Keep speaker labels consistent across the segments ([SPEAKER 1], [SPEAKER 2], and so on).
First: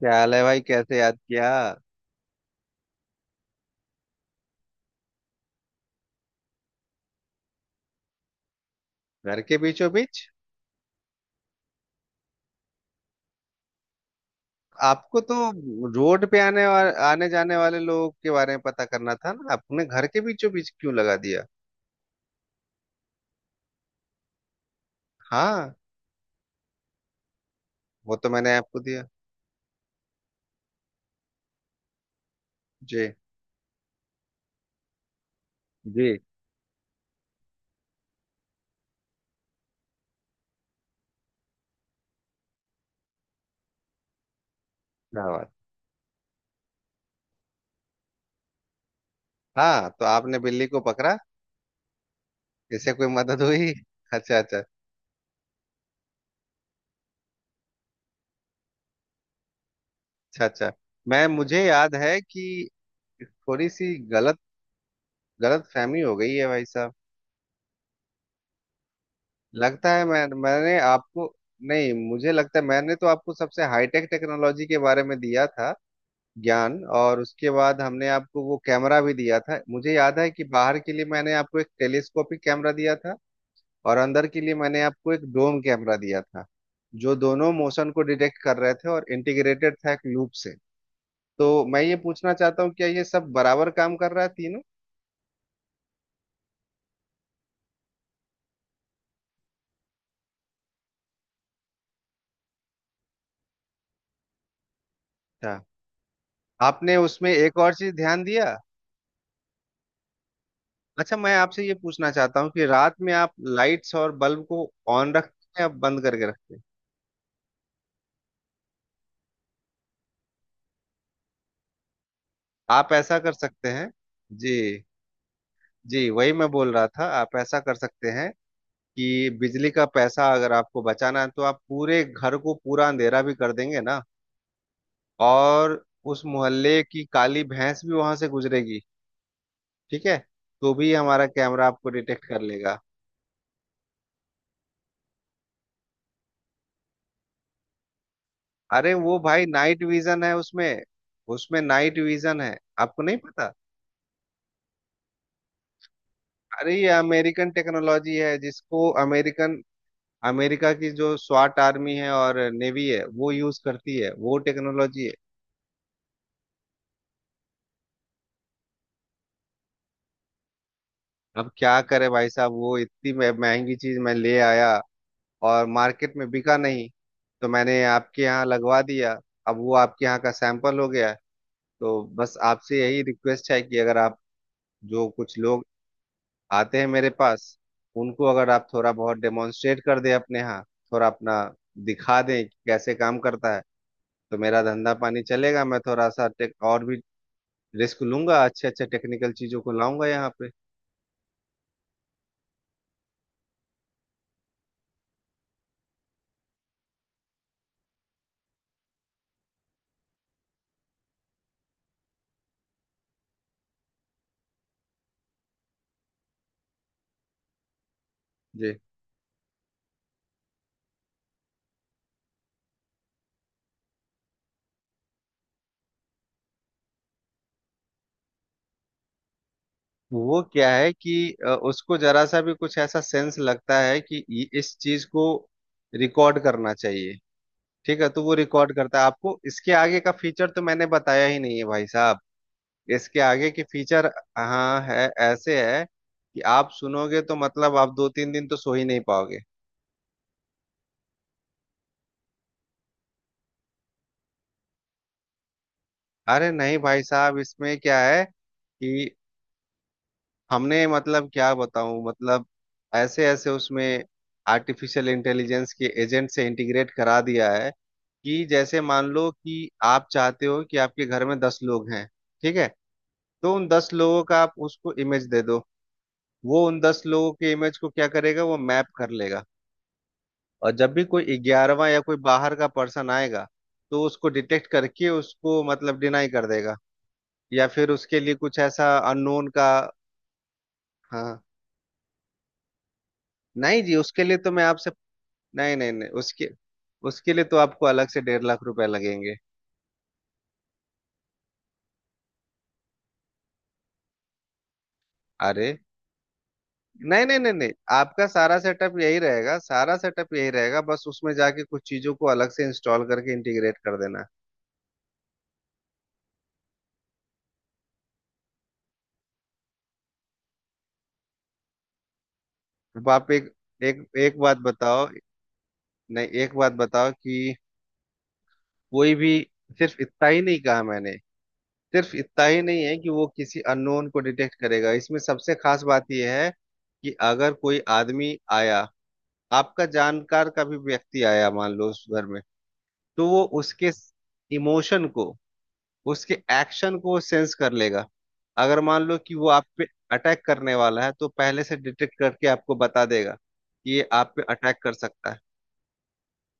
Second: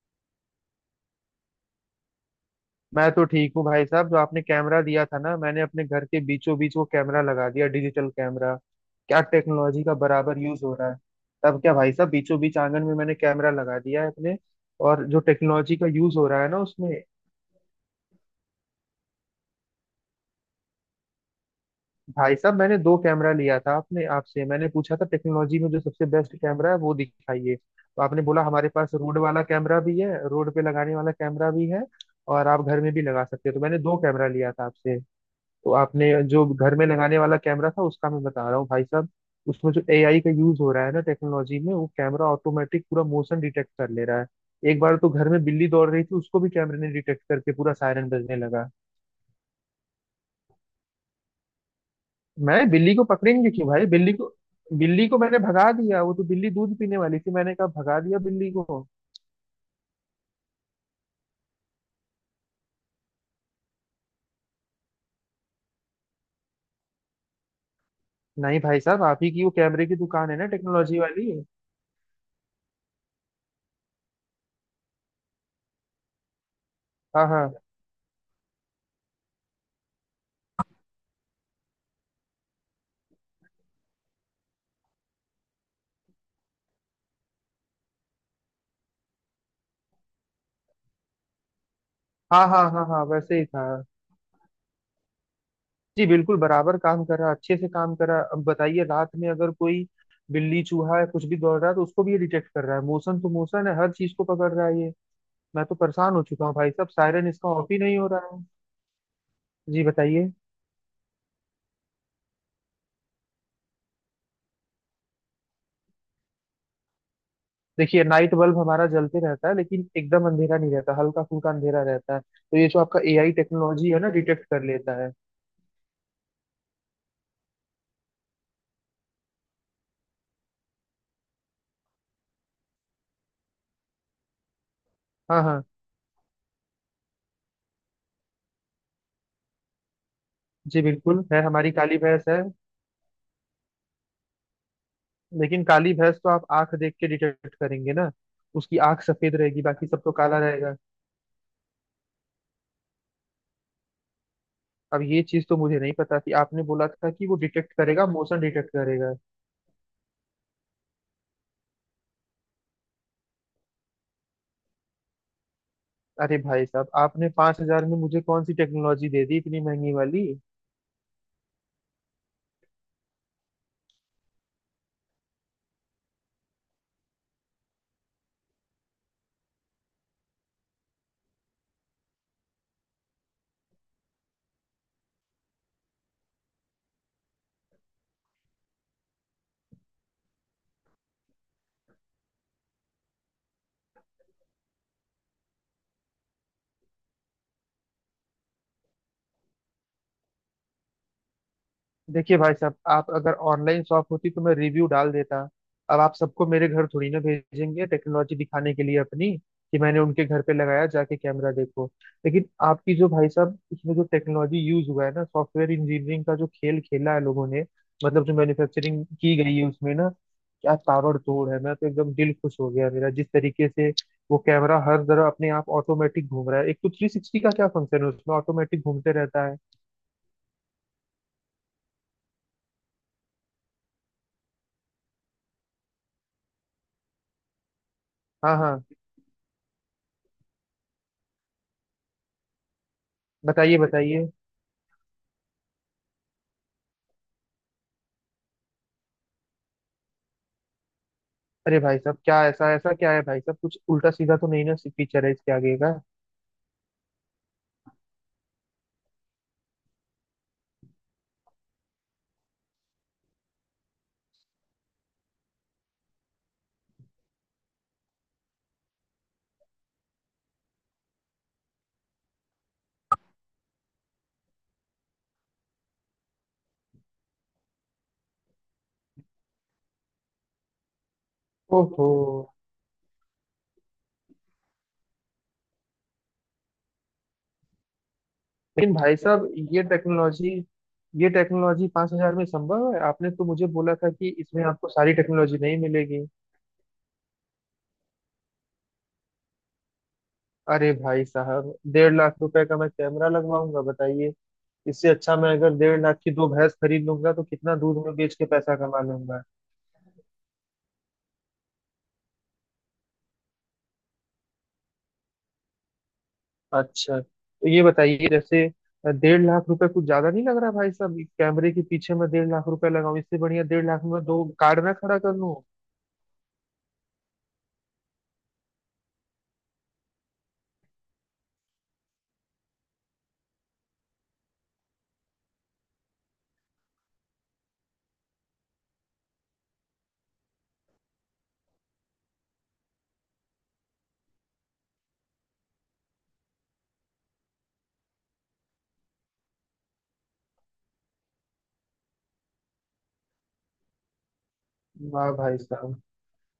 [SPEAKER 1] क्या हाल है भाई, कैसे याद किया।
[SPEAKER 2] मैं तो ठीक हूँ भाई साहब। जो आपने कैमरा दिया था ना मैंने अपने घर के बीचों बीच वो कैमरा लगा दिया, डिजिटल कैमरा। क्या
[SPEAKER 1] घर के
[SPEAKER 2] टेक्नोलॉजी
[SPEAKER 1] बीचों
[SPEAKER 2] का
[SPEAKER 1] बीच?
[SPEAKER 2] बराबर यूज हो रहा है। तब क्या भाई साहब, बीचों बीच आंगन में मैंने कैमरा लगा दिया है अपने। और
[SPEAKER 1] आपको
[SPEAKER 2] जो
[SPEAKER 1] तो
[SPEAKER 2] टेक्नोलॉजी का यूज
[SPEAKER 1] रोड
[SPEAKER 2] हो
[SPEAKER 1] पे
[SPEAKER 2] रहा है ना
[SPEAKER 1] आने वा,
[SPEAKER 2] उसमें।
[SPEAKER 1] आने जाने वाले लोगों के बारे में पता करना था ना, आपने घर के बीचों बीच क्यों लगा दिया?
[SPEAKER 2] भाई साहब मैंने दो कैमरा लिया था, आपने, आपसे मैंने पूछा था टेक्नोलॉजी में
[SPEAKER 1] हाँ,
[SPEAKER 2] जो सबसे बेस्ट कैमरा है वो दिखाइए, तो
[SPEAKER 1] वो
[SPEAKER 2] आपने
[SPEAKER 1] तो
[SPEAKER 2] बोला
[SPEAKER 1] मैंने
[SPEAKER 2] हमारे
[SPEAKER 1] आपको
[SPEAKER 2] पास
[SPEAKER 1] दिया।
[SPEAKER 2] रोड वाला कैमरा भी है, रोड पे लगाने वाला कैमरा भी है, और आप घर में भी
[SPEAKER 1] जी।
[SPEAKER 2] लगा सकते हो। तो मैंने दो कैमरा लिया था आपसे। तो आपने
[SPEAKER 1] जी।
[SPEAKER 2] जो घर में लगाने वाला कैमरा था उसका मैं बता रहा हूँ भाई साहब। उसमें जो एआई का यूज हो रहा है ना टेक्नोलॉजी में, वो कैमरा ऑटोमेटिक पूरा मोशन डिटेक्ट कर ले रहा है। एक बार तो
[SPEAKER 1] क्या
[SPEAKER 2] घर में
[SPEAKER 1] बात।
[SPEAKER 2] बिल्ली दौड़ रही थी, उसको भी कैमरे ने डिटेक्ट करके पूरा सायरन बजने लगा।
[SPEAKER 1] हाँ तो आपने बिल्ली को पकड़ा?
[SPEAKER 2] मैं
[SPEAKER 1] इससे
[SPEAKER 2] बिल्ली को
[SPEAKER 1] कोई मदद
[SPEAKER 2] पकड़ेंगे क्यों
[SPEAKER 1] हुई?
[SPEAKER 2] भाई, बिल्ली को।
[SPEAKER 1] अच्छा अच्छा।
[SPEAKER 2] बिल्ली को मैंने भगा दिया, वो तो बिल्ली दूध पीने वाली थी, मैंने कहा भगा दिया बिल्ली को।
[SPEAKER 1] अच्छा अच्छा। मैं मुझे याद है कि थोड़ी सी गलत गलत फहमी हो गई है भाई साहब।
[SPEAKER 2] नहीं भाई साहब, आप ही की वो कैमरे
[SPEAKER 1] लगता
[SPEAKER 2] की
[SPEAKER 1] है मैं
[SPEAKER 2] दुकान है ना
[SPEAKER 1] मैंने
[SPEAKER 2] टेक्नोलॉजी
[SPEAKER 1] आपको।
[SPEAKER 2] वाली।
[SPEAKER 1] नहीं, मुझे लगता है मैंने तो आपको सबसे हाईटेक टेक्नोलॉजी के बारे में दिया था ज्ञान। और
[SPEAKER 2] हाँ
[SPEAKER 1] उसके
[SPEAKER 2] हाँ
[SPEAKER 1] बाद हमने आपको वो कैमरा भी दिया था, मुझे याद है कि बाहर के लिए मैंने आपको एक टेलीस्कोपिक कैमरा दिया था। और अंदर के लिए मैंने आपको एक डोम कैमरा दिया था। जो दोनों मोशन को डिटेक्ट कर रहे थे और इंटीग्रेटेड था एक लूप से। तो मैं ये पूछना
[SPEAKER 2] हाँ हाँ,
[SPEAKER 1] चाहता हूँ,
[SPEAKER 2] हाँ
[SPEAKER 1] क्या ये
[SPEAKER 2] हाँ
[SPEAKER 1] सब
[SPEAKER 2] वैसे ही था।
[SPEAKER 1] बराबर काम कर रहा है, तीनों?
[SPEAKER 2] जी बिल्कुल बराबर काम कर रहा, अच्छे से काम कर रहा। अब बताइए रात में अगर कोई बिल्ली, चूहा या कुछ भी दौड़ रहा है तो उसको भी ये डिटेक्ट कर रहा है। मोशन तो मोशन है, हर चीज को पकड़ रहा है ये।
[SPEAKER 1] अच्छा।
[SPEAKER 2] मैं तो परेशान हो चुका हूँ भाई साहब,
[SPEAKER 1] आपने
[SPEAKER 2] सायरन
[SPEAKER 1] उसमें
[SPEAKER 2] इसका
[SPEAKER 1] एक
[SPEAKER 2] ऑफ
[SPEAKER 1] और
[SPEAKER 2] ही
[SPEAKER 1] चीज
[SPEAKER 2] नहीं हो
[SPEAKER 1] ध्यान
[SPEAKER 2] रहा है।
[SPEAKER 1] दिया?
[SPEAKER 2] जी बताइए।
[SPEAKER 1] अच्छा मैं आपसे ये पूछना चाहता हूँ कि रात में आप लाइट्स और बल्ब को ऑन रखते हैं या बंद करके रखते हैं?
[SPEAKER 2] देखिए नाइट बल्ब हमारा जलते रहता है, लेकिन एकदम अंधेरा नहीं रहता, हल्का फुल्का अंधेरा रहता है, तो ये जो
[SPEAKER 1] आप
[SPEAKER 2] आपका
[SPEAKER 1] ऐसा कर
[SPEAKER 2] एआई
[SPEAKER 1] सकते हैं।
[SPEAKER 2] टेक्नोलॉजी है ना डिटेक्ट
[SPEAKER 1] जी।
[SPEAKER 2] कर लेता है।
[SPEAKER 1] जी वही मैं बोल रहा था, आप ऐसा कर सकते हैं कि बिजली का पैसा अगर आपको बचाना है तो आप पूरे घर को पूरा अंधेरा भी कर देंगे ना।
[SPEAKER 2] हाँ हाँ।
[SPEAKER 1] और उस मोहल्ले की काली भैंस भी वहां से गुजरेगी, ठीक है, तो
[SPEAKER 2] जी
[SPEAKER 1] भी
[SPEAKER 2] बिल्कुल
[SPEAKER 1] हमारा
[SPEAKER 2] है,
[SPEAKER 1] कैमरा
[SPEAKER 2] हमारी
[SPEAKER 1] आपको
[SPEAKER 2] काली
[SPEAKER 1] डिटेक्ट
[SPEAKER 2] भैंस
[SPEAKER 1] कर
[SPEAKER 2] है।
[SPEAKER 1] लेगा।
[SPEAKER 2] लेकिन काली भैंस तो आप आंख देख के डिटेक्ट करेंगे ना। उसकी
[SPEAKER 1] अरे
[SPEAKER 2] आंख
[SPEAKER 1] वो
[SPEAKER 2] सफेद
[SPEAKER 1] भाई
[SPEAKER 2] रहेगी,
[SPEAKER 1] नाइट
[SPEAKER 2] बाकी सब तो
[SPEAKER 1] विजन है
[SPEAKER 2] काला रहेगा।
[SPEAKER 1] उसमें। उसमें नाइट विजन है, आपको नहीं पता।
[SPEAKER 2] अब ये चीज तो मुझे नहीं पता थी, आपने
[SPEAKER 1] अरे ये
[SPEAKER 2] बोला था कि वो
[SPEAKER 1] अमेरिकन
[SPEAKER 2] डिटेक्ट करेगा,
[SPEAKER 1] टेक्नोलॉजी है,
[SPEAKER 2] मोशन डिटेक्ट
[SPEAKER 1] जिसको
[SPEAKER 2] करेगा।
[SPEAKER 1] अमेरिकन अमेरिका की जो स्वाट आर्मी है और नेवी है वो यूज करती है, वो टेक्नोलॉजी है।
[SPEAKER 2] अरे भाई साहब आपने 5,000 में मुझे कौन सी टेक्नोलॉजी दे दी इतनी महंगी वाली।
[SPEAKER 1] अब क्या करे भाई साहब, वो इतनी महंगी चीज मैं ले आया और मार्केट में बिका नहीं, तो मैंने आपके यहाँ लगवा दिया। अब वो आपके यहाँ का सैंपल हो गया। तो बस आपसे यही रिक्वेस्ट है कि अगर आप, जो कुछ लोग आते हैं मेरे पास, उनको अगर आप थोड़ा बहुत डेमोन्स्ट्रेट कर दें अपने यहाँ, थोड़ा अपना दिखा दें कि कैसे काम करता है, तो मेरा धंधा पानी चलेगा। मैं थोड़ा सा टेक और भी रिस्क लूंगा, अच्छे अच्छे टेक्निकल चीजों को लाऊंगा यहाँ पे।
[SPEAKER 2] देखिए भाई साहब, आप अगर ऑनलाइन शॉप होती तो मैं रिव्यू डाल देता। अब आप सबको मेरे घर थोड़ी ना भेजेंगे टेक्नोलॉजी दिखाने के लिए अपनी, कि मैंने उनके घर पे लगाया जाके कैमरा देखो। लेकिन आपकी जो भाई साहब इसमें जो टेक्नोलॉजी यूज हुआ है ना, सॉफ्टवेयर इंजीनियरिंग का जो खेल खेला है लोगों ने, मतलब जो
[SPEAKER 1] जी।
[SPEAKER 2] मैन्युफैक्चरिंग की गई है उसमें ना, क्या ताबड़ तोड़ है। मैं तो एकदम दिल खुश हो गया मेरा, जिस तरीके से वो कैमरा हर जगह अपने आप ऑटोमेटिक घूम रहा है। एक तो 360 का क्या फंक्शन है उसमें, ऑटोमेटिक घूमते रहता है।
[SPEAKER 1] वो क्या है कि उसको जरा सा भी कुछ ऐसा सेंस लगता है कि इस चीज को रिकॉर्ड करना चाहिए, ठीक है, तो वो
[SPEAKER 2] हाँ
[SPEAKER 1] रिकॉर्ड
[SPEAKER 2] हाँ।
[SPEAKER 1] करता है। आपको इसके आगे का फीचर तो मैंने बताया ही नहीं है भाई साहब। इसके आगे के
[SPEAKER 2] बताइए
[SPEAKER 1] फीचर।
[SPEAKER 2] बताइए।
[SPEAKER 1] हाँ है। ऐसे है कि आप सुनोगे तो मतलब आप दो तीन दिन तो सो ही नहीं पाओगे।
[SPEAKER 2] अरे भाई साहब क्या ऐसा, ऐसा क्या है भाई साहब, कुछ उल्टा सीधा तो नहीं ना फीचर है इसके आगे का।
[SPEAKER 1] अरे नहीं भाई साहब, इसमें क्या है कि हमने, मतलब क्या बताऊं, मतलब ऐसे ऐसे उसमें आर्टिफिशियल इंटेलिजेंस के एजेंट से इंटीग्रेट करा दिया है। कि जैसे मान लो कि आप चाहते हो कि आपके घर में 10 लोग हैं, ठीक है, तो उन 10 लोगों का आप उसको इमेज दे दो। वो उन 10 लोगों के इमेज को क्या करेगा, वो मैप कर लेगा। और जब भी कोई ग्यारहवा या
[SPEAKER 2] ओहो।
[SPEAKER 1] कोई बाहर का पर्सन आएगा, तो उसको डिटेक्ट करके उसको मतलब डिनाई कर देगा। या फिर उसके लिए कुछ
[SPEAKER 2] लेकिन
[SPEAKER 1] ऐसा
[SPEAKER 2] भाई
[SPEAKER 1] अननोन
[SPEAKER 2] साहब
[SPEAKER 1] का।
[SPEAKER 2] ये टेक्नोलॉजी, ये
[SPEAKER 1] हाँ।
[SPEAKER 2] टेक्नोलॉजी 5,000 में संभव है? आपने तो मुझे
[SPEAKER 1] नहीं जी
[SPEAKER 2] बोला था
[SPEAKER 1] उसके
[SPEAKER 2] कि
[SPEAKER 1] लिए तो मैं
[SPEAKER 2] इसमें आपको
[SPEAKER 1] आपसे,
[SPEAKER 2] सारी टेक्नोलॉजी
[SPEAKER 1] नहीं
[SPEAKER 2] नहीं
[SPEAKER 1] नहीं नहीं,
[SPEAKER 2] मिलेगी।
[SPEAKER 1] उसके उसके लिए तो आपको अलग से 1.5 लाख रुपए लगेंगे।
[SPEAKER 2] अरे भाई साहब 1,50,000 रुपए का मैं कैमरा लगवाऊंगा बताइए। इससे अच्छा मैं
[SPEAKER 1] अरे
[SPEAKER 2] अगर 1,50,000 की दो भैंस खरीद
[SPEAKER 1] नहीं
[SPEAKER 2] लूंगा
[SPEAKER 1] नहीं
[SPEAKER 2] तो
[SPEAKER 1] नहीं नहीं,
[SPEAKER 2] कितना दूध में
[SPEAKER 1] आपका
[SPEAKER 2] बेच के
[SPEAKER 1] सारा
[SPEAKER 2] पैसा
[SPEAKER 1] सेटअप
[SPEAKER 2] कमा
[SPEAKER 1] यही
[SPEAKER 2] लूंगा।
[SPEAKER 1] रहेगा, सारा सेटअप यही रहेगा, बस उसमें जाके कुछ चीजों को अलग से इंस्टॉल करके इंटीग्रेट कर देना।
[SPEAKER 2] अच्छा तो ये बताइए जैसे, 1,50,000 रुपए कुछ ज्यादा नहीं लग रहा भाई साहब, कैमरे के पीछे मैं 1,50,000 रुपए
[SPEAKER 1] अब
[SPEAKER 2] लगाऊं,
[SPEAKER 1] आप
[SPEAKER 2] इससे
[SPEAKER 1] एक
[SPEAKER 2] बढ़िया 1,50,000
[SPEAKER 1] एक
[SPEAKER 2] में मैं
[SPEAKER 1] एक
[SPEAKER 2] दो
[SPEAKER 1] बात
[SPEAKER 2] कार ना
[SPEAKER 1] बताओ।
[SPEAKER 2] खड़ा कर लूं।
[SPEAKER 1] नहीं एक बात बताओ कि कोई भी, सिर्फ इतना ही नहीं कहा मैंने, सिर्फ इतना ही नहीं है कि वो किसी अननोन को डिटेक्ट करेगा, इसमें सबसे खास बात यह है कि अगर कोई आदमी आया, आपका जानकार का भी व्यक्ति आया मान लो उस घर में, तो वो उसके इमोशन को, उसके एक्शन को सेंस कर लेगा। अगर मान लो कि वो आप पे अटैक करने वाला है, तो पहले से डिटेक्ट करके आपको बता देगा कि ये आप पे अटैक कर सकता
[SPEAKER 2] वाह
[SPEAKER 1] है।
[SPEAKER 2] भाई साहब।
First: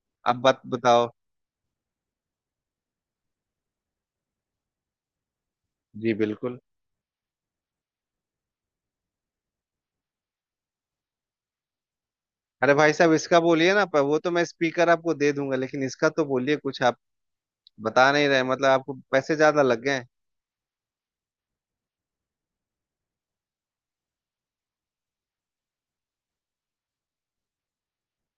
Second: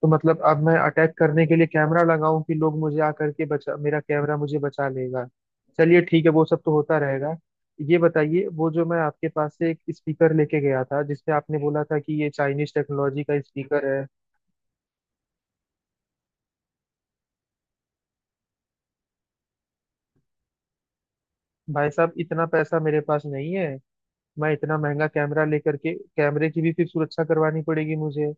[SPEAKER 2] तो
[SPEAKER 1] अब
[SPEAKER 2] मतलब अब
[SPEAKER 1] बत
[SPEAKER 2] मैं
[SPEAKER 1] बताओ
[SPEAKER 2] अटैक करने के लिए कैमरा लगाऊं कि लोग मुझे आकर के बचा, मेरा कैमरा मुझे बचा लेगा। चलिए
[SPEAKER 1] जी
[SPEAKER 2] ठीक है, वो
[SPEAKER 1] बिल्कुल।
[SPEAKER 2] सब तो होता रहेगा। ये बताइए वो जो मैं आपके पास से एक स्पीकर लेके गया था, जिसपे आपने बोला था कि ये
[SPEAKER 1] अरे
[SPEAKER 2] चाइनीज
[SPEAKER 1] भाई साहब
[SPEAKER 2] टेक्नोलॉजी
[SPEAKER 1] इसका
[SPEAKER 2] का
[SPEAKER 1] बोलिए ना,
[SPEAKER 2] स्पीकर
[SPEAKER 1] पर
[SPEAKER 2] है।
[SPEAKER 1] वो तो मैं स्पीकर आपको दे दूंगा, लेकिन इसका तो बोलिए कुछ, आप बता नहीं रहे, मतलब आपको पैसे ज्यादा लग गए हैं।
[SPEAKER 2] भाई साहब इतना पैसा मेरे पास नहीं है। मैं इतना महंगा कैमरा लेकर के, कैमरे की भी फिर सुरक्षा करवानी पड़ेगी मुझे,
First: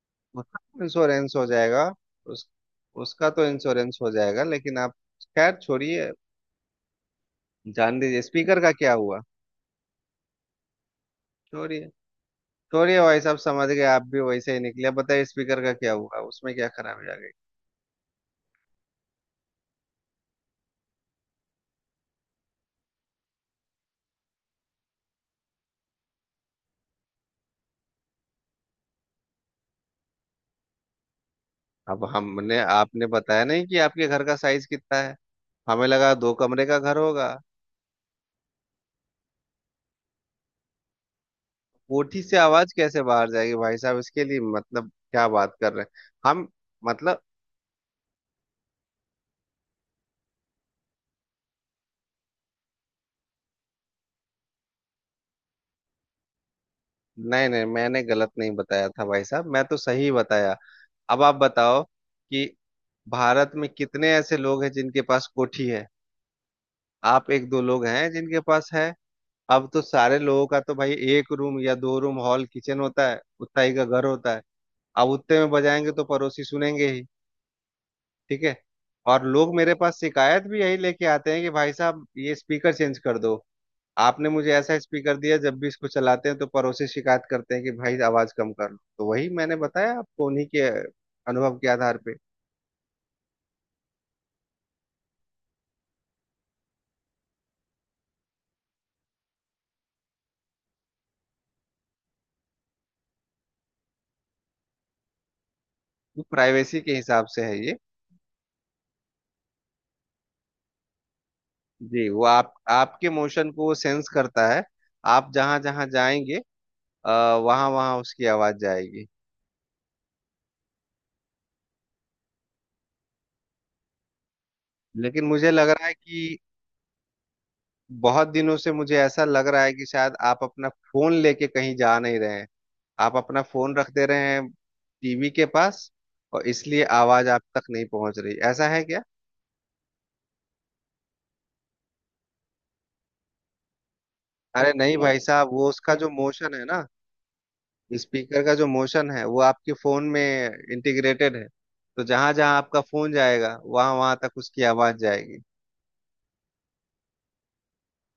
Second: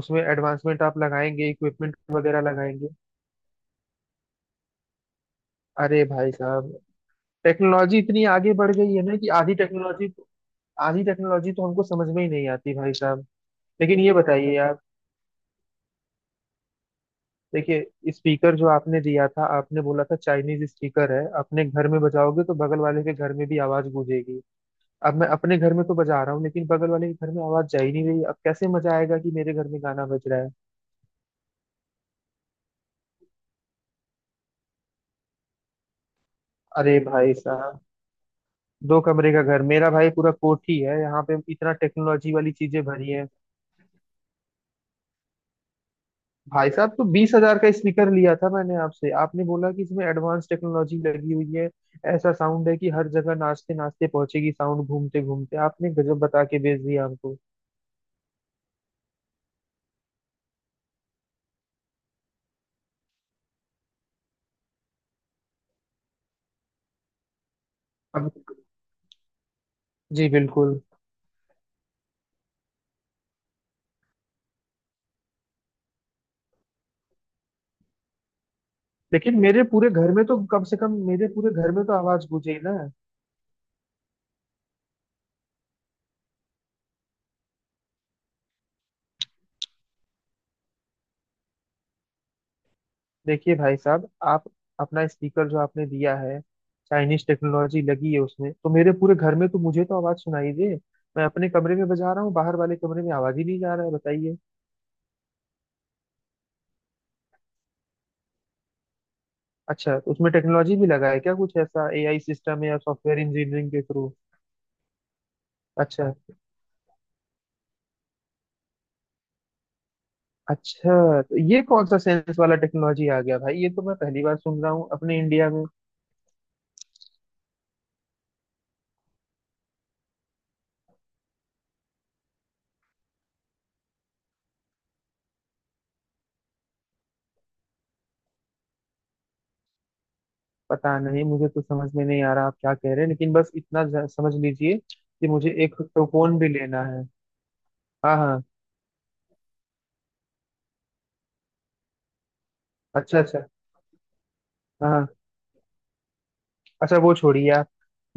[SPEAKER 2] उसमें
[SPEAKER 1] उसका
[SPEAKER 2] एडवांसमेंट
[SPEAKER 1] तो
[SPEAKER 2] आप
[SPEAKER 1] इंश्योरेंस हो
[SPEAKER 2] लगाएंगे,
[SPEAKER 1] जाएगा।
[SPEAKER 2] इक्विपमेंट वगैरह
[SPEAKER 1] उस
[SPEAKER 2] लगाएंगे।
[SPEAKER 1] उसका तो इंश्योरेंस हो जाएगा लेकिन आप, खैर
[SPEAKER 2] अरे
[SPEAKER 1] छोड़िए।
[SPEAKER 2] भाई साहब टेक्नोलॉजी
[SPEAKER 1] जान दीजिए,
[SPEAKER 2] इतनी आगे
[SPEAKER 1] स्पीकर का
[SPEAKER 2] बढ़
[SPEAKER 1] क्या
[SPEAKER 2] गई है ना,
[SPEAKER 1] हुआ।
[SPEAKER 2] कि आधी टेक्नोलॉजी, आधी टेक्नोलॉजी तो हमको
[SPEAKER 1] छोड़िए
[SPEAKER 2] समझ में ही नहीं आती भाई
[SPEAKER 1] छोड़िए भाई
[SPEAKER 2] साहब।
[SPEAKER 1] साहब, समझ गए,
[SPEAKER 2] लेकिन
[SPEAKER 1] आप
[SPEAKER 2] ये
[SPEAKER 1] भी वैसे
[SPEAKER 2] बताइए
[SPEAKER 1] ही
[SPEAKER 2] यार,
[SPEAKER 1] निकले, बताइए स्पीकर का क्या हुआ, उसमें क्या खराबी आ गई।
[SPEAKER 2] देखिए स्पीकर जो आपने दिया था, आपने बोला था चाइनीज स्पीकर है, अपने घर में बजाओगे तो बगल वाले के घर में भी आवाज गूंजेगी। अब मैं अपने घर में तो बजा रहा हूँ, लेकिन बगल वाले के घर में आवाज जा ही नहीं रही। अब कैसे मजा आएगा कि मेरे घर में गाना बज रहा है।
[SPEAKER 1] अब हमने आपने बताया नहीं कि आपके घर का साइज कितना है। हमें लगा दो कमरे का घर
[SPEAKER 2] अरे
[SPEAKER 1] होगा।
[SPEAKER 2] भाई साहब, दो कमरे का घर मेरा? भाई पूरा कोठी है यहाँ पे, इतना
[SPEAKER 1] कोठी
[SPEAKER 2] टेक्नोलॉजी
[SPEAKER 1] से
[SPEAKER 2] वाली
[SPEAKER 1] आवाज
[SPEAKER 2] चीजें
[SPEAKER 1] कैसे
[SPEAKER 2] भरी है।
[SPEAKER 1] बाहर जाएगी भाई साहब, इसके लिए मतलब क्या बात कर रहे हैं हम।
[SPEAKER 2] भाई साहब तो
[SPEAKER 1] मतलब,
[SPEAKER 2] 20,000 का स्पीकर लिया था मैंने आपसे, आपने बोला कि इसमें एडवांस टेक्नोलॉजी लगी हुई है, ऐसा साउंड है कि हर जगह नाचते नाचते पहुंचेगी साउंड, घूमते घूमते, आपने गजब बता के भेज दिया हमको।
[SPEAKER 1] नहीं नहीं मैंने गलत नहीं बताया था भाई साहब, मैं तो सही बताया। अब आप बताओ कि भारत में कितने ऐसे लोग हैं जिनके पास कोठी है, आप एक दो लोग हैं
[SPEAKER 2] अब।
[SPEAKER 1] जिनके पास है। अब तो सारे
[SPEAKER 2] जी
[SPEAKER 1] लोगों का तो
[SPEAKER 2] बिल्कुल।
[SPEAKER 1] भाई एक रूम या दो रूम हॉल किचन होता है, उतना ही का घर होता है। अब उतने में बजाएंगे तो पड़ोसी सुनेंगे ही, ठीक है। और
[SPEAKER 2] लेकिन
[SPEAKER 1] लोग
[SPEAKER 2] मेरे
[SPEAKER 1] मेरे
[SPEAKER 2] पूरे
[SPEAKER 1] पास
[SPEAKER 2] घर में तो,
[SPEAKER 1] शिकायत भी
[SPEAKER 2] कम
[SPEAKER 1] यही
[SPEAKER 2] से कम
[SPEAKER 1] लेके
[SPEAKER 2] मेरे
[SPEAKER 1] आते हैं कि
[SPEAKER 2] पूरे घर
[SPEAKER 1] भाई
[SPEAKER 2] में तो
[SPEAKER 1] साहब
[SPEAKER 2] आवाज
[SPEAKER 1] ये
[SPEAKER 2] गूंजे
[SPEAKER 1] स्पीकर
[SPEAKER 2] ना।
[SPEAKER 1] चेंज कर दो। आपने मुझे ऐसा स्पीकर दिया, जब भी इसको चलाते हैं तो पड़ोसी शिकायत करते हैं कि भाई आवाज कम कर लो, तो वही मैंने बताया आपको, उन्हीं के अनुभव के आधार पे।
[SPEAKER 2] देखिए भाई साहब, आप अपना स्पीकर जो आपने दिया है, चाइनीज टेक्नोलॉजी लगी है उसमें, तो मेरे पूरे घर में तो मुझे तो आवाज सुनाई दे। मैं अपने कमरे में बजा रहा हूँ, बाहर वाले कमरे में आवाज ही नहीं जा रहा है, बताइए।
[SPEAKER 1] वो प्राइवेसी के हिसाब से है ये।
[SPEAKER 2] अच्छा, तो उसमें टेक्नोलॉजी भी लगा है क्या, कुछ ऐसा
[SPEAKER 1] जी
[SPEAKER 2] एआई
[SPEAKER 1] वो आप
[SPEAKER 2] सिस्टम है या
[SPEAKER 1] आपके
[SPEAKER 2] सॉफ्टवेयर
[SPEAKER 1] मोशन को
[SPEAKER 2] इंजीनियरिंग
[SPEAKER 1] वो
[SPEAKER 2] के
[SPEAKER 1] सेंस
[SPEAKER 2] थ्रू।
[SPEAKER 1] करता है। आप जहां जहां
[SPEAKER 2] अच्छा।
[SPEAKER 1] जाएंगे, वहां वहां उसकी आवाज जाएगी।
[SPEAKER 2] अच्छा, तो ये कौन सा सेंस वाला टेक्नोलॉजी आ गया भाई, ये तो मैं पहली बार सुन रहा हूँ अपने
[SPEAKER 1] लेकिन
[SPEAKER 2] इंडिया
[SPEAKER 1] मुझे
[SPEAKER 2] में।
[SPEAKER 1] लग रहा है कि बहुत दिनों से मुझे ऐसा लग रहा है कि शायद आप अपना फोन लेके कहीं जा नहीं रहे हैं, आप अपना फोन रख दे रहे हैं टीवी के पास, और इसलिए आवाज आप तक नहीं पहुंच रही, ऐसा है क्या?
[SPEAKER 2] पता नहीं, मुझे तो समझ में नहीं आ रहा आप क्या कह रहे हैं, लेकिन बस इतना समझ
[SPEAKER 1] अरे
[SPEAKER 2] लीजिए
[SPEAKER 1] नहीं भाई
[SPEAKER 2] कि
[SPEAKER 1] साहब,
[SPEAKER 2] मुझे
[SPEAKER 1] वो
[SPEAKER 2] एक
[SPEAKER 1] उसका जो
[SPEAKER 2] टोकोन भी
[SPEAKER 1] मोशन है
[SPEAKER 2] लेना
[SPEAKER 1] ना,
[SPEAKER 2] है। हाँ
[SPEAKER 1] स्पीकर
[SPEAKER 2] हाँ।
[SPEAKER 1] का जो मोशन है, वो आपके फोन में इंटीग्रेटेड है, तो जहां जहां आपका फोन
[SPEAKER 2] अच्छा अच्छा।
[SPEAKER 1] जाएगा, वहां वहां तक उसकी
[SPEAKER 2] हाँ
[SPEAKER 1] आवाज
[SPEAKER 2] हाँ।
[SPEAKER 1] जाएगी।
[SPEAKER 2] अच्छा वो छोड़िए आप,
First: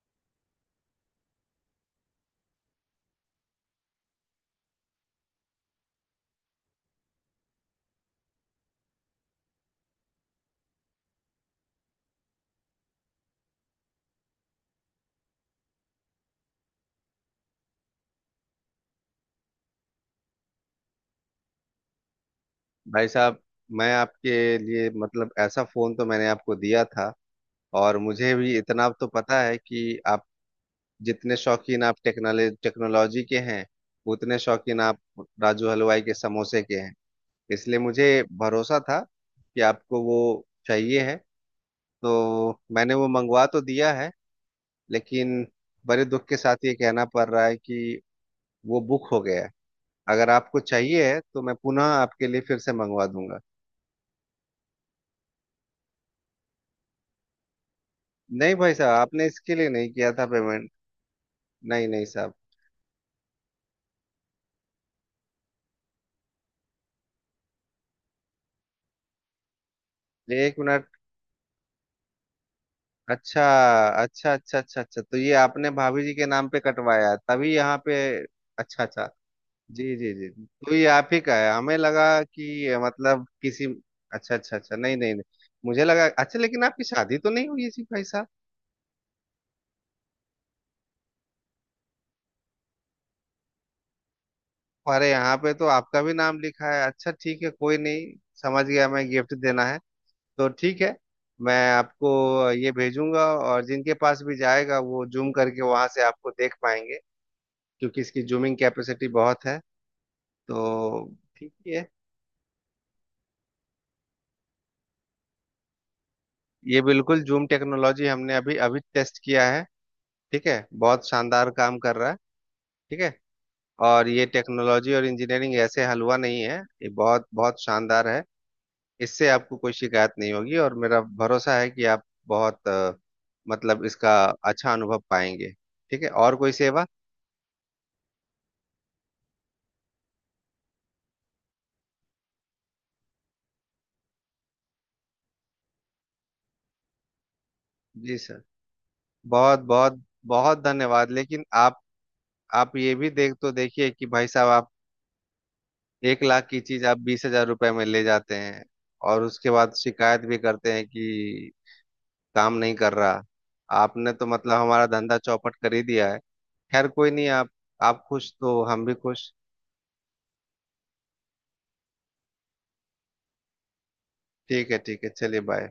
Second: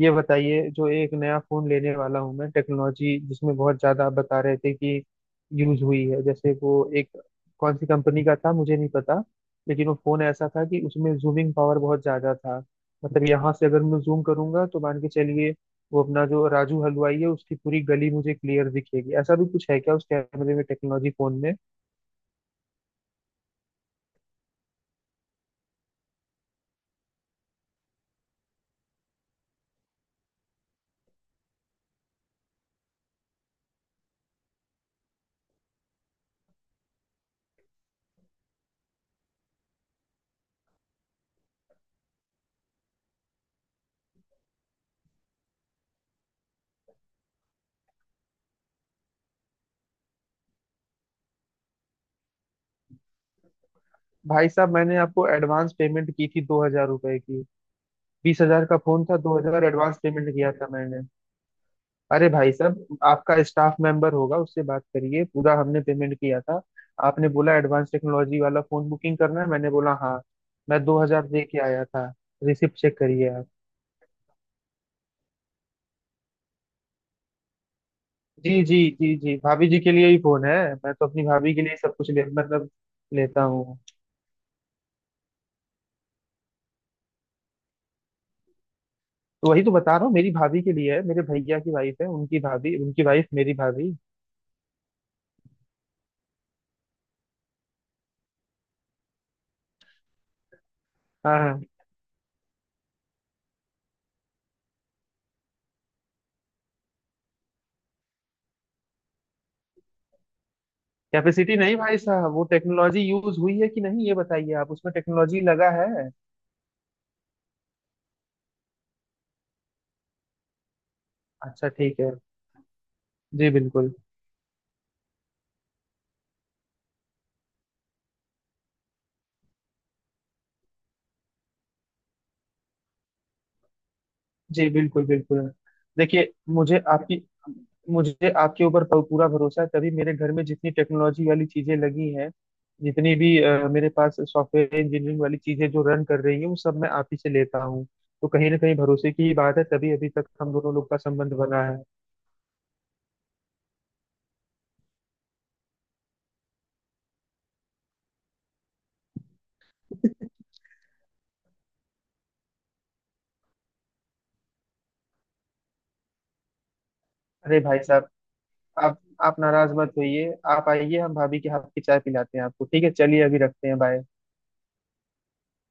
[SPEAKER 2] ये बताइए, जो एक नया फोन लेने वाला हूँ मैं, टेक्नोलॉजी जिसमें बहुत ज्यादा आप बता रहे थे कि यूज हुई है, जैसे वो एक, कौन सी कंपनी का था मुझे नहीं पता, लेकिन वो फोन ऐसा था कि उसमें जूमिंग पावर बहुत ज्यादा था। मतलब यहाँ से अगर मैं जूम करूंगा तो मान के चलिए वो अपना जो राजू हलवाई है उसकी पूरी गली मुझे क्लियर दिखेगी, ऐसा भी कुछ है क्या उस कैमरे में टेक्नोलॉजी, फोन में।
[SPEAKER 1] भाई साहब मैं आपके लिए, मतलब ऐसा फोन तो मैंने आपको दिया था, और मुझे भी इतना तो पता है कि आप जितने शौकीन आप टेक्नोलॉजी टेक्नोलॉजी के हैं, उतने शौकीन आप राजू हलवाई के समोसे के हैं। इसलिए मुझे भरोसा था कि आपको वो चाहिए है, तो मैंने वो मंगवा तो दिया है। लेकिन बड़े दुख के साथ ये कहना पड़ रहा है कि वो बुक हो गया है, अगर आपको चाहिए है तो मैं पुनः आपके लिए फिर से मंगवा दूंगा।
[SPEAKER 2] भाई साहब मैंने आपको एडवांस पेमेंट की थी 2,000 रुपए की, बीस
[SPEAKER 1] नहीं
[SPEAKER 2] हजार
[SPEAKER 1] भाई
[SPEAKER 2] का
[SPEAKER 1] साहब
[SPEAKER 2] फोन था,
[SPEAKER 1] आपने
[SPEAKER 2] दो
[SPEAKER 1] इसके
[SPEAKER 2] हजार
[SPEAKER 1] लिए नहीं
[SPEAKER 2] एडवांस
[SPEAKER 1] किया था
[SPEAKER 2] पेमेंट किया था
[SPEAKER 1] पेमेंट,
[SPEAKER 2] मैंने।
[SPEAKER 1] नहीं नहीं
[SPEAKER 2] अरे
[SPEAKER 1] साहब।
[SPEAKER 2] भाई साहब आपका स्टाफ मेंबर होगा उससे बात करिए, पूरा हमने पेमेंट किया था, आपने बोला एडवांस टेक्नोलॉजी वाला फोन बुकिंग करना है, मैंने बोला हाँ।
[SPEAKER 1] ये एक
[SPEAKER 2] मैं
[SPEAKER 1] मिनट।
[SPEAKER 2] 2,000 दे के आया था, रिसिप्ट चेक करिए
[SPEAKER 1] अच्छा
[SPEAKER 2] आप।
[SPEAKER 1] अच्छा अच्छा अच्छा अच्छा, तो ये आपने भाभी जी के नाम पे कटवाया है, तभी यहाँ पे।
[SPEAKER 2] जी जी
[SPEAKER 1] अच्छा अच्छा।
[SPEAKER 2] जी जी, भाभी जी के
[SPEAKER 1] जी
[SPEAKER 2] लिए
[SPEAKER 1] जी
[SPEAKER 2] ही
[SPEAKER 1] जी,
[SPEAKER 2] फोन है।
[SPEAKER 1] तो ये
[SPEAKER 2] मैं तो
[SPEAKER 1] आप ही
[SPEAKER 2] अपनी
[SPEAKER 1] का है,
[SPEAKER 2] भाभी के लिए
[SPEAKER 1] हमें
[SPEAKER 2] ही सब
[SPEAKER 1] लगा
[SPEAKER 2] कुछ ले
[SPEAKER 1] कि
[SPEAKER 2] मतलब,
[SPEAKER 1] मतलब
[SPEAKER 2] लेता
[SPEAKER 1] किसी।
[SPEAKER 2] हूँ।
[SPEAKER 1] अच्छा अच्छा अच्छा नहीं नहीं नहीं, मुझे लगा अच्छा, लेकिन आपकी शादी तो नहीं हुई थी भाई साहब।
[SPEAKER 2] तो वही तो बता रहा हूँ, मेरी भाभी के लिए है, मेरे भैया की वाइफ है, उनकी भाभी, उनकी वाइफ मेरी भाभी।
[SPEAKER 1] हमारे यहाँ पे तो आपका भी नाम लिखा है, अच्छा ठीक है कोई नहीं, समझ गया, मैं गिफ्ट देना है तो ठीक है।
[SPEAKER 2] हाँ
[SPEAKER 1] मैं
[SPEAKER 2] हाँ।
[SPEAKER 1] आपको ये भेजूंगा और जिनके पास भी जाएगा वो जूम करके वहां से आपको देख पाएंगे, क्योंकि इसकी जूमिंग कैपेसिटी बहुत है, तो ठीक
[SPEAKER 2] कैपेसिटी नहीं
[SPEAKER 1] है।
[SPEAKER 2] भाई साहब, वो टेक्नोलॉजी यूज हुई है कि नहीं ये बताइए, आप उसमें टेक्नोलॉजी लगा है।
[SPEAKER 1] ये बिल्कुल जूम टेक्नोलॉजी हमने अभी अभी टेस्ट किया है, ठीक है, बहुत शानदार
[SPEAKER 2] अच्छा
[SPEAKER 1] काम कर
[SPEAKER 2] ठीक
[SPEAKER 1] रहा
[SPEAKER 2] है।
[SPEAKER 1] है, ठीक है।
[SPEAKER 2] जी बिल्कुल।
[SPEAKER 1] और ये टेक्नोलॉजी और इंजीनियरिंग ऐसे हलवा नहीं है, ये बहुत बहुत शानदार है। इससे आपको कोई शिकायत नहीं होगी, और मेरा भरोसा है कि आप बहुत मतलब इसका
[SPEAKER 2] जी
[SPEAKER 1] अच्छा अनुभव
[SPEAKER 2] बिल्कुल बिल्कुल।
[SPEAKER 1] पाएंगे। ठीक है,
[SPEAKER 2] देखिए
[SPEAKER 1] और कोई
[SPEAKER 2] मुझे
[SPEAKER 1] सेवा?
[SPEAKER 2] आपकी, मुझे आपके ऊपर पूरा भरोसा है, तभी मेरे घर में जितनी टेक्नोलॉजी वाली चीजें लगी हैं, जितनी भी मेरे पास सॉफ्टवेयर इंजीनियरिंग वाली चीजें जो रन कर रही है, वो सब मैं आप ही से लेता हूँ।
[SPEAKER 1] जी
[SPEAKER 2] तो
[SPEAKER 1] सर।
[SPEAKER 2] कहीं ना कहीं भरोसे की ही बात
[SPEAKER 1] बहुत
[SPEAKER 2] है, तभी
[SPEAKER 1] बहुत
[SPEAKER 2] अभी तक हम
[SPEAKER 1] बहुत
[SPEAKER 2] दोनों लोग का
[SPEAKER 1] धन्यवाद,
[SPEAKER 2] संबंध
[SPEAKER 1] लेकिन
[SPEAKER 2] बना
[SPEAKER 1] आप
[SPEAKER 2] है।
[SPEAKER 1] आप ये भी देख तो देखिए कि भाई साहब आप 1 लाख की चीज आप 20 हजार रुपए में ले जाते हैं, और उसके बाद शिकायत भी करते हैं कि काम नहीं कर रहा, आपने तो मतलब हमारा धंधा चौपट कर ही दिया है। खैर कोई नहीं, आप,
[SPEAKER 2] अरे भाई
[SPEAKER 1] आप
[SPEAKER 2] साहब
[SPEAKER 1] खुश तो हम भी
[SPEAKER 2] आप
[SPEAKER 1] खुश।
[SPEAKER 2] आप नाराज मत होइए, आप आइए हम भाभी के हाथ की चाय पिलाते हैं आपको। ठीक है चलिए, अभी रखते हैं, बाय।
[SPEAKER 1] ठीक है चलिए बाय।